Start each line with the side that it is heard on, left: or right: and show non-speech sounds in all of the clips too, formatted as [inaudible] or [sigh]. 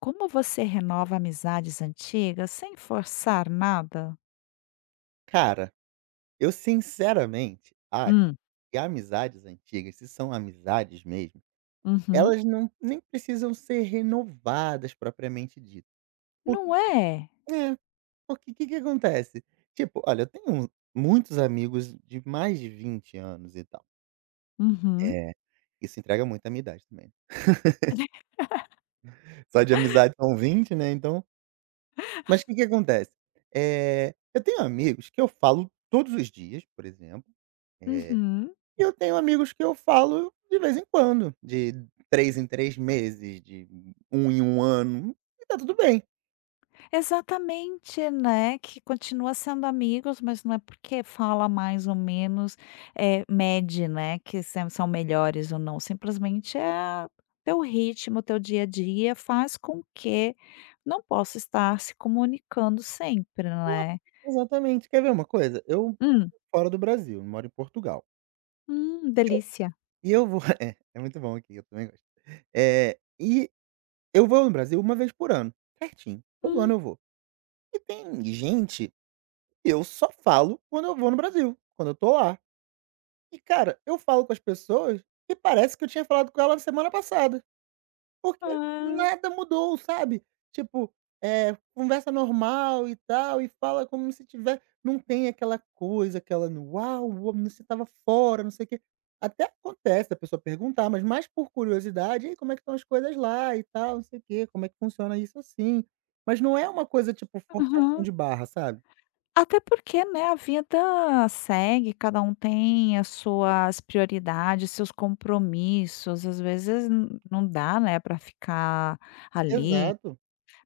left: Como você renova amizades antigas sem forçar nada?
right: Cara, eu sinceramente acho
left: Hum.
right: que amizades antigas, se são amizades mesmo,
left: Uhum.
right: elas não nem precisam ser renovadas propriamente dito. Porque
left: Não é?
right: é, porque o que que acontece? Tipo, olha, eu tenho muitos amigos de mais de 20 anos e tal.
left: Uhum.
right: É, isso entrega muito a minha idade também.
left: [laughs]
right: Só de amizade são 20, né, então mas o que que acontece? Eu tenho amigos que eu falo todos os dias, por exemplo, eh
left: Uhum.
right: E eu tenho amigos que eu falo de vez em quando, de 3 em 3 meses, de um em um ano, e tá tudo bem.
left: Exatamente, né? Que continua sendo amigos, mas não é porque fala mais ou menos, mede, né? Que são melhores ou não. Simplesmente é teu ritmo, teu dia a dia faz com que não possa estar se comunicando sempre,
right: Claro.
left: né?
right: Exatamente. Quer ver uma coisa? Eu
left: Hum.
right: Fora do Brasil, eu moro em Portugal.
left: Hum, delícia.
right: E eu vou [laughs] É, muito bom aqui, eu também gosto. E eu vou no Brasil uma vez por ano, certinho, todo
left: Hum.
right: ano eu vou. E tem gente que eu só falo quando eu vou no Brasil, quando eu tô lá. E cara, eu falo com as pessoas e parece que eu tinha falado com ela semana passada. Porque
left: Ah.
right: nada mudou, sabe. Tipo, conversa normal e tal, e fala como se tiver não tem aquela coisa, aquela "uau, uau, você tava fora", não sei o quê. Até acontece da pessoa perguntar, mas mais por curiosidade: "E como é que estão as coisas lá e tal, não sei o quê, como é que funciona isso assim?". Mas não é uma coisa tipo forçação
left: Aham.
right: de barra, sabe.
left: Até porque, né, a vida segue, cada um tem as suas prioridades, seus compromissos, às vezes n não dá, né, para ficar ali
right: Exato.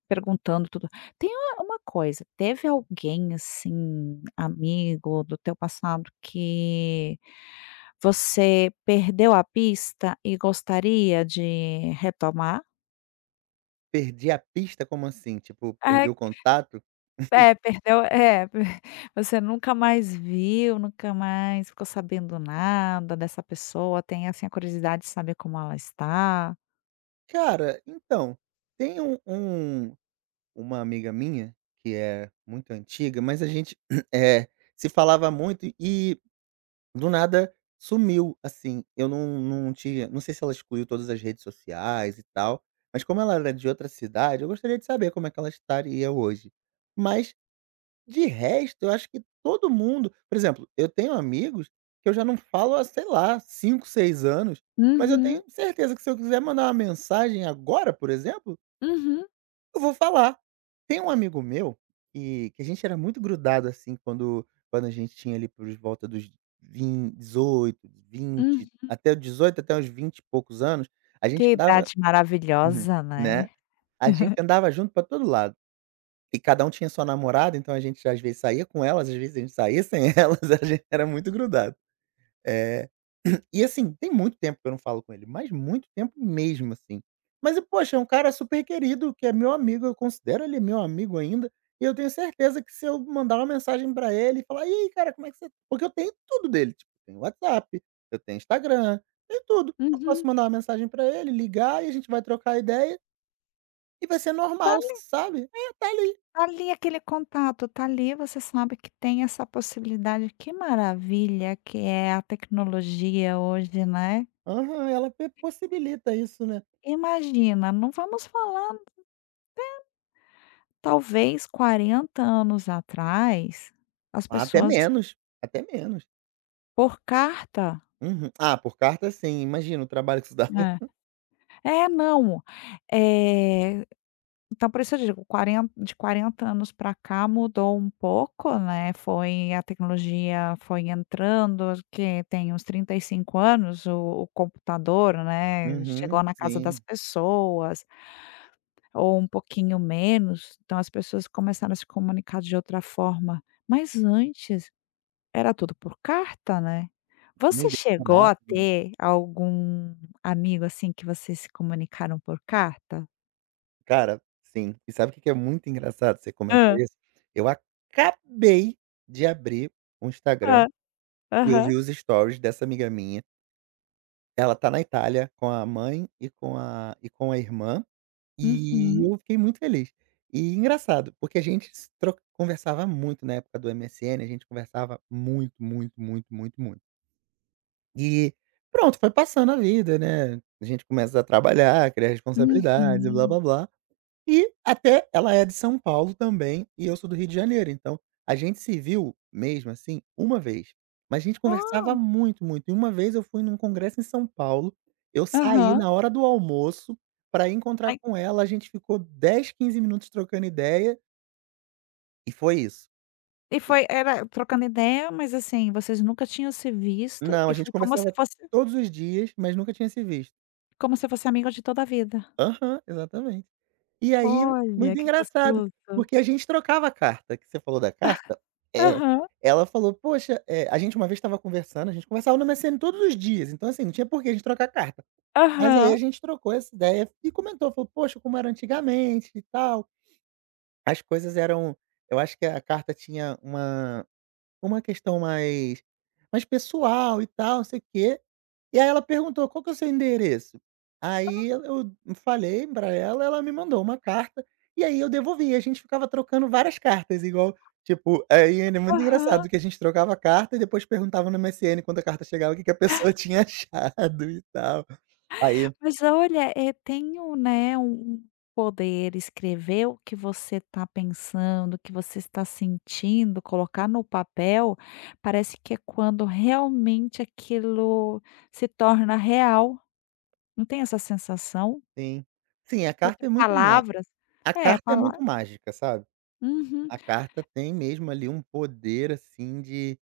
left: perguntando tudo. Tem uma coisa, teve alguém, assim, amigo do teu passado que você perdeu a pista e gostaria de retomar?
right: "Perdi a pista", como assim? Tipo, perdi o contato?
left: É, perdeu, é, [laughs] você nunca mais viu, nunca mais ficou sabendo nada dessa pessoa, tem, assim, a curiosidade de saber como ela está.
right: Cara, então, tem uma amiga minha, que é muito antiga, mas a gente, [clears throat] eh, se falava muito e do nada sumiu, assim, eu não tinha não sei se ela excluiu todas as redes sociais e tal, mas como ela era de outra cidade, eu gostaria de saber como é que ela estaria hoje. Mas, de resto, eu acho que todo mundo por exemplo, eu tenho amigos que eu já não falo há, sei lá, 5 6 anos, mas eu
left: Uhum.
right: tenho certeza que se eu quiser mandar uma mensagem agora, por exemplo,
left: Uhum.
right: eu vou falar. Tem um amigo meu que a gente era muito grudado, assim, quando a gente tinha ali por volta dos vin 18, 20,
left: Uhum.
right: até 18, até uns 20 e poucos anos, a gente
left: Que
right: andava
left: idade
right: uhum, [laughs]
left: maravilhosa, né.
right: né, a gente andava junto pra todo lado. E cada um tinha sua namorada, então a gente às vezes saía com elas, às vezes a gente saía sem [laughs] elas, a gente era muito grudado. [clears throat] E assim, tem muito tempo que eu não falo com ele, mas muito tempo mesmo, assim. Mas, e, poxa, é um cara super querido, que é meu amigo, eu considero ele meu amigo ainda. E eu tenho certeza que se eu mandar uma mensagem pra ele e falar, e aí, cara, como é que você. Porque eu tenho tudo dele, tipo, eu tenho WhatsApp, eu tenho Instagram, tem tudo. Eu
left: Uhum.
right: posso mandar uma mensagem pra ele, ligar e a gente vai trocar ideia e vai ser
left: Tá
right: normal,
left: ali
right: sabe? É, tá ali.
left: tá ali aquele contato, tá ali, você sabe que tem essa possibilidade, que maravilha que é a tecnologia hoje, né.
right: Aham, ela possibilita isso, né?
left: Imagina, não vamos falar talvez 40 anos atrás, as
right: Até
left: pessoas.
right: menos, até menos.
left: Por carta?
right: Uhum. Ah, por carta, sim. Imagina o trabalho que isso dá.
left: É. É, não, eh, então por isso eu digo, quaren de 40 anos para cá mudou um pouco, né, foi a tecnologia foi entrando, que tem uns 35 anos o computador, né,
right: Uhum,
left: chegou na casa das
right: sim.
left: pessoas, ou um pouquinho menos, então as pessoas começaram a se comunicar de outra forma. Mas antes era tudo por carta, né. Você
right: Sim,
left: chegou
right: decorado,
left: a
right: né.
left: ter algum amigo, assim, que vocês se comunicaram por carta?
right: Cara, sim. E sabe o que que é muito engraçado você comentar
left: Hã.
right: isso? Eu acabei de abrir o Instagram
left: Hã.
right: e eu
left: Aham.
right: vi os stories dessa amiga minha. Ela tá na Itália com a mãe e com a irmã, e
left: Uhum.
right: eu fiquei muito feliz. E engraçado, porque a gente se tro conversava muito na época do MSN, a gente conversava muito, muito, muito, muito, muito. E pronto, foi passando a vida, né. A gente começa a trabalhar, criar responsabilidades e
left: Uhum.
right: blá-blá-blá. E até ela é de São Paulo também e eu sou do Rio de Janeiro, então a gente se viu mesmo, assim, uma vez. Mas a gente conversava
left: Ah.
right: muito, muito. E uma vez eu fui num congresso em São Paulo, eu saí
left: Aham.
right: na hora do almoço para encontrar
left: Aí,
right: com ela, a gente ficou 10 15 minutos trocando ideia e foi isso.
left: e
right: E
left: foi era trocando ideia, mas, assim, vocês nunca tinham se visto
right: não, a
left: e
right: gente
left: foi
right: conversava todos os dias, mas nunca tinha se visto.
left: como se fosse amigo de toda a vida.
right: Aham, exatamente. E aí,
left: Olha,
right: muito
left: que
right: engraçado,
left: gostoso.
right: porque a gente trocava a carta, que você falou da carta é,
left: Aham.
right: ela falou: "Poxa", a gente uma vez estava conversando, a gente conversava no MSN todos os dias, então, assim, não tinha por que a gente trocar carta. Mas aí
left: Aham.
right: a gente trocou essa ideia e comentou, falou: "Poxa, como era antigamente e tal". As coisas eram eu acho que a carta tinha uma questão mais pessoal e tal, não sei o quê. E aí ela perguntou: "Qual que é o seu endereço?" Aí eu falei pra ela, ela me mandou uma carta, e aí eu devolvi, a gente ficava trocando várias cartas igual, tipo, aí é muito
left: Aham.
right: engraçado que a gente trocava carta e depois perguntava no MSN quando a carta chegava o que que a pessoa [laughs] tinha achado e tal. Aí
left: Mas olha, tenho, né, um poder escrever o que você está pensando, o que você está sentindo, colocar no papel, parece que é quando realmente aquilo se torna real. Não tem essa sensação?
right: sim. Sim,
left: Porque palavras,
right: a
left: é,
right: carta é muito
left: palavras.
right: mágica, sabe.
left: Uhum.
right: A carta tem mesmo ali um poder, assim, de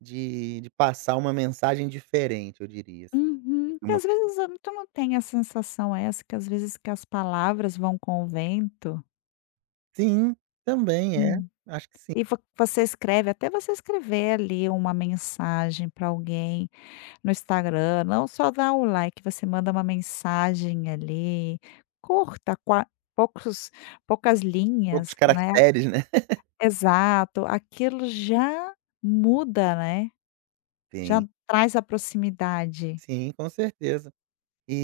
right: de de passar uma mensagem diferente, eu diria, assim,
left: Uhum.
right: que
left: E
right: uma
left: às vezes tu não tem a sensação essa que às vezes que as palavras vão com o vento?
right: Sim, também é. Acho que sim.
left: E vo você escreve, até você escrever ali uma mensagem para alguém no Instagram, não só dá o like, você manda uma mensagem ali, curta, qua poucos poucas
right: Poucos
left: linhas, né.
right: caracteres, né.
left: Exato, aquilo já muda, né, já
right: Tem.
left: traz a proximidade.
right: Sim, com certeza.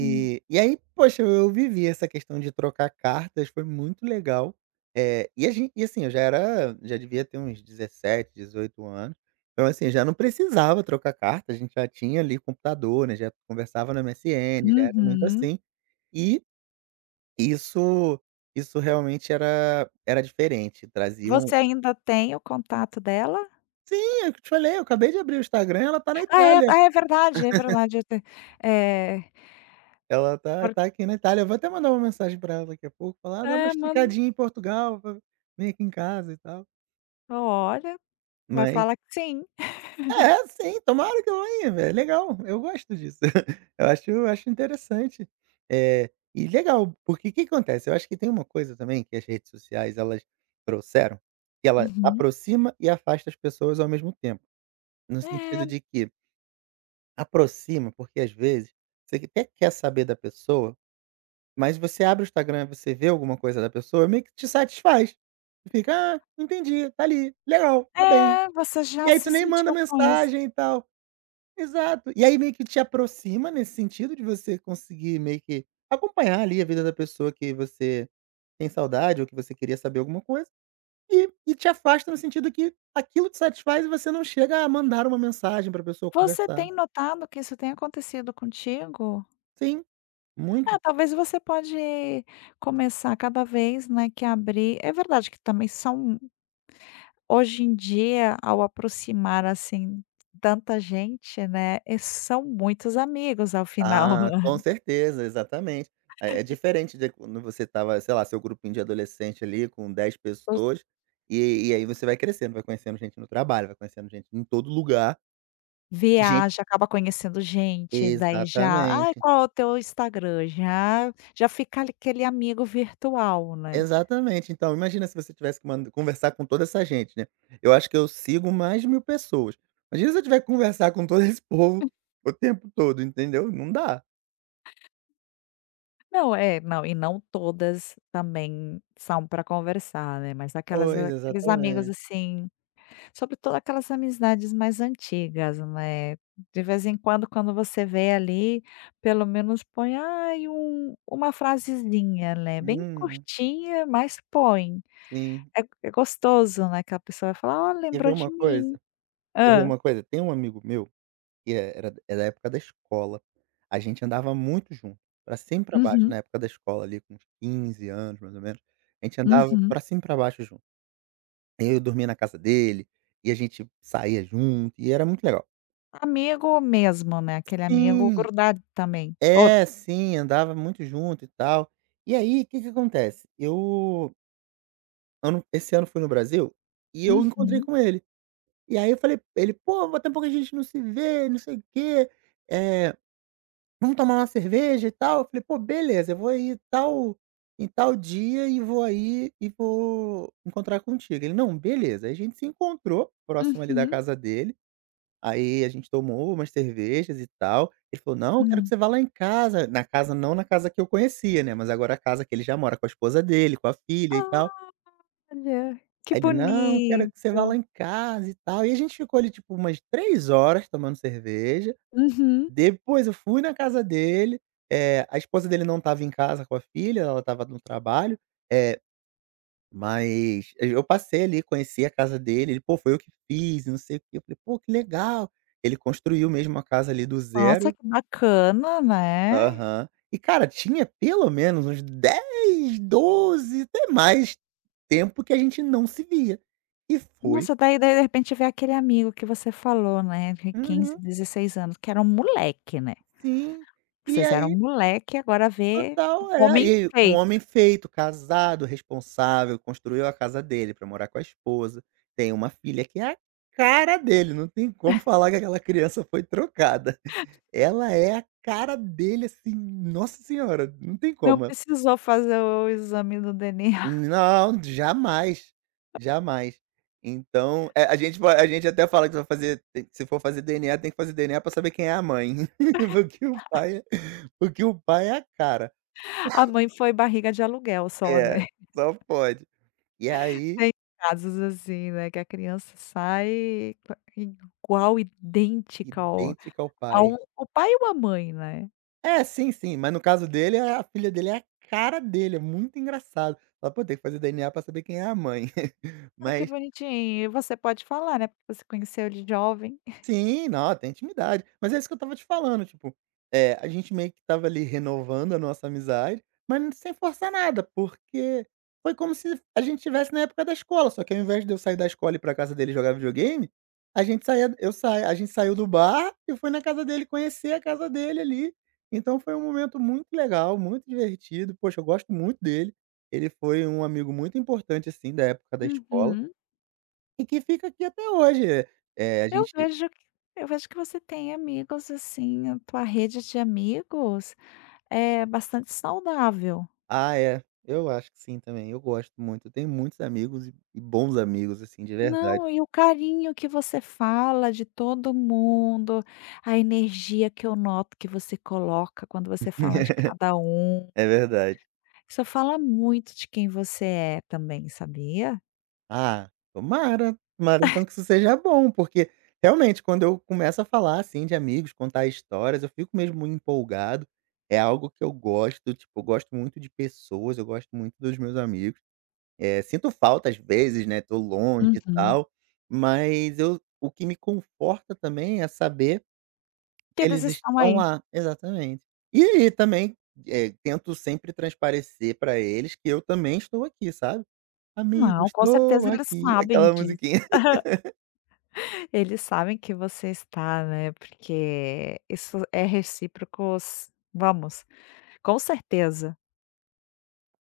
left: Hum.
right: e aí, poxa, eu vivi essa questão de trocar cartas, foi muito legal. Eh, e a gen e assim, eu já era já devia ter uns 17 18 anos, então assim, já não precisava trocar carta, a gente já tinha ali computador, né, já conversava no MSN, já era muito
left: Uhum.
right: assim. E isso isso realmente era diferente, traziam
left: Você ainda tem o contato dela?
right: sim, é eu te falei, eu acabei de abrir o Instagram, ela tá na
left: Ah, é,
right: Itália.
left: ah, é verdade, eu te eh,
right: Ela tá
left: por,
right: tá aqui na Itália, eu vou até mandar uma mensagem pra ela daqui a pouco, falar: "Ah, dá uma
left: ah, mano,
right: esticadinha em Portugal, va vem aqui em casa e tal".
left: olha, vai
right: Mas
left: falar que sim.
right: é, sim, tomara que ela venha, velho, é legal, eu gosto disso. [laughs] Eu acho interessante. É e legal, porque o que acontece, eu acho que tem uma coisa também que as redes sociais elas trouxeram, que ela
left: Uhum.
right: aproxima e afasta as pessoas ao mesmo tempo, no
left: É,
right: sentido de que aproxima, porque às vezes você até quer saber da pessoa Mas você abre o Instagram, você vê alguma coisa da pessoa, meio que te satisfaz. Tu fica: "Ah, entendi, tá ali, legal, tá bem".
left: é, você
right: E
left: já
right: aí
left: se
right: tu nem manda
left: sentiu com isso.
right: mensagem e tal. Exato. E aí meio que te aproxima nesse sentido de você conseguir meio que acompanhar ali a vida da pessoa que você tem saudade ou que você queria saber alguma coisa, e te afasta no sentido que aquilo te satisfaz e você não chega a mandar uma mensagem pra pessoa,
left: Você
right: conversar.
left: tem notado que isso tem acontecido contigo?
right: Sim, muito.
left: É, talvez você pode começar cada vez, né, que abrir, é verdade que também são, hoje em dia, ao aproximar, assim, tanta gente, né, são muitos amigos ao final.
right: Ah, com
left: [laughs]
right: certeza, exatamente. É diferente de quando você tava, sei lá, seu grupinho de adolescente ali com 10
left: Os
right: pessoas, e aí você vai crescendo, vai conhecendo gente no trabalho, vai conhecendo gente em todo lugar, gente
left: Viaja, acaba conhecendo gente, daí já: "Ai,
right: exatamente,
left: qual é o teu Instagram?" Já fica ali aquele amigo virtual, né.
right: exatamente. Então imagina se você tivesse que mand conversar com toda essa gente, né. Eu acho que eu sigo mais de 1000 pessoas. Imagina se eu tiver que conversar com todo esse povo o tempo todo, entendeu? Não dá.
left: Não, é, não, e não todas também são para conversar, né, mas aquelas
right: Pois,
left: aqueles amigos,
right: exatamente.
left: assim, sobretudo aquelas amizades mais antigas, né, de vez em quando, quando você vê ali, pelo menos põe, ai, uma frasezinha, né, bem
right: Uhum,
left: curtinha, mas põe.
right: sim.
left: É é gostoso, né, que a pessoa vai falar: "Ó,
right: Quer
left: lembrou
right: ver
left: de
right: uma
left: mim".
right: coisa? Quer ver
left: Hã.
right: uma coisa? Tem um amigo meu que era é da época da escola. A gente andava muito junto, pra cima e pra baixo,
left: Uhum.
right: na época da escola ali com uns 15 anos, mais ou menos, a gente andava
left: Uhum.
right: pra cima e pra baixo junto. Eu dormia na casa dele, e a gente saía junto, e era muito legal.
left: Amigo mesmo, né, aquele amigo
right: Sim,
left: grudado também. Outro.
right: é, sim, andava muito junto e tal. E aí, o que que acontece, eu ano esse ano fui no Brasil, e eu encontrei
left: Uhum.
right: com ele. E aí eu falei ele: "Pô, há mó tempão a gente não se vê, não sei o quê, eh" Vamos tomar uma cerveja e tal?" Eu falei: "Pô, beleza, eu vou aí tal em tal dia e vou aí e vou encontrar contigo." Ele: "Não, beleza." Aí a gente se encontrou próximo ali da
left: Uhum.
right: casa dele, aí a gente tomou umas cervejas e tal. Ele falou: "Não, eu quero que
left: Hum.
right: você vá lá em casa", na casa não na casa que eu conhecia, né, mas agora a casa que ele já mora com a esposa dele, com a filha e tal.
left: Olha, que
right: Aí ele: "Não, quero
left: bonito.
right: que você vá lá em casa e tal." E a gente ficou ali, tipo, umas 3 horas tomando cerveja.
left: Uhum.
right: Depois eu fui na casa dele, a esposa dele não estava em casa com a filha, ela estava no trabalho, eh, mas eu passei ali, conheci a casa dele, ele: "Pô, foi eu que fiz não sei o quê", eu falei: "Pô, que legal". Ele construiu mesmo a casa ali do
left: Nossa,
right: zero
left: que bacana, né.
right: aham. E cara, tinha pelo menos uns 10, 12, até mais tempo que a gente não se via. E foi
left: Nossa, daí de repente vê aquele amigo que você falou, né, de 15,
right: uhum,
left: 16 anos, que era um moleque, né.
right: sim. E
left: Vocês eram
right: aí
left: um moleque, agora vê um
right: Total, é.
left: homem
right: E um
left: feito.
right: homem feito, casado, responsável, construiu a casa dele pra morar com a esposa, tem uma filha que é a cara dele, não tem como falar que aquela criança foi trocada. Ela é a cara dele, assim, nossa senhora, não tem
left: Não
right: como.
left: precisou fazer o exame do DNA. A
right: Não, jamais, jamais. Então, a gente vai a gente até fala que vai fazer tem se for fazer DNA, tem que fazer DNA pra saber quem é a mãe, [laughs] porque o pai é porque o pai é a cara.
left: [laughs] A mãe foi barriga de aluguel só,
right: É,
left: né. [laughs]
right: só pode. E aí,
left: Tem casos assim, né, que a criança sai qua igual, idêntica ao
right: idêntica ao
left: ao
right: pai.
left: o pai ou a mãe, né.
right: É, sim, sim, mas no caso dele, é a filha dele é a cara dele, é muito engraçado. Fala: "Pô, tem que fazer DNA pra saber quem é a mãe". [laughs]
left: Ai, que
right: Mas
left: bonitinho. E você pode falar, né, porque você conheceu ele jovem.
right: Sim, não, tem intimidade. Mas é isso que eu estava te falando, tipo, é a gente meio que estava ali renovando a nossa amizade, mas sem forçar nada, porque foi como se a gente tivesse na época da escola, só que ao invés de eu sair da escola e ir pra casa dele jogar videogame, a gente saía eu saí a gente saiu do bar e foi na casa dele conhecer a casa dele ali. Então foi um momento muito legal, muito divertido. Poxa, eu gosto muito dele. Ele foi um amigo muito importante, assim, da época da escola
left: Uhum.
right: e que fica aqui até hoje. Eh, a
left: Eu
right: gente
left: vejo que eu vejo que você tem amigos, assim, a tua rede de amigos é bastante saudável.
right: Ah, é. Eu acho que sim também, eu gosto muito. Eu tenho muitos amigos e bons amigos, assim, de verdade.
left: Não, e o carinho que você fala de todo mundo, a energia que eu noto que você coloca quando você fala de
right: [laughs]
left: cada um,
right: É verdade.
left: isso fala muito de quem você é também, sabia?
right: Ah, tomara, tomara então que isso seja bom, porque realmente quando eu começo a falar, assim, de amigos, contar histórias, eu fico mesmo muito empolgado. É algo que eu gosto, tipo, eu gosto muito de pessoas, eu gosto muito dos meus amigos. Sinto falta às vezes, né, tô longe e
left: Uhum.
right: tal, mas eu o que me conforta também é saber
left: Que eles
right: eles
left: estão
right: estão
left: aí.
right: lá, exatamente. E aí também, tento sempre transparecer pra eles que eu também estou aqui, sabe. "Amigo,
left: Não, com
right: estou
left: certeza eles
right: aqui",
left: sabem
right: aquela
left: disso.
right: musiquinha. [laughs]
left: Eles sabem que você está, né, porque isso é recíproco, s vamos, com certeza.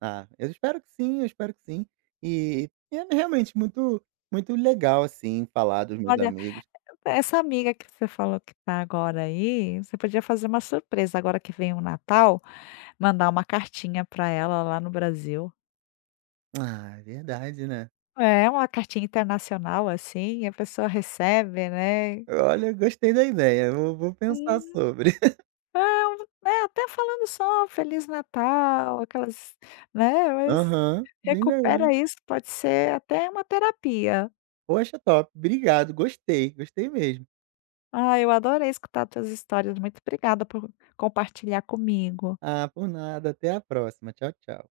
right: Ah, eu espero que sim, eu espero que sim. E é realmente muito muito legal, assim, falar dos meus
left: Olha,
right: amigos.
left: essa amiga que você falou que tá agora aí, você podia fazer uma surpresa agora que vem o Natal, mandar uma cartinha para ela lá no Brasil.
right: Ah, é verdade, né.
left: É, uma cartinha internacional, assim, a pessoa recebe, né.
right: Olha, gostei da ideia, vou pensar
left: Uhum.
right: sobre. [laughs]
left: É, um, é, até falando só Feliz Natal, aquelas, né, mas
right: Aham, bem legal.
left: recupera isso, pode ser até uma terapia.
right: Poxa, top. Obrigado, gostei, gostei mesmo.
left: Ah, eu adorei escutar tuas histórias. Muito obrigada por compartilhar comigo.
right: Ah, por nada, até a próxima. Tchau, tchau.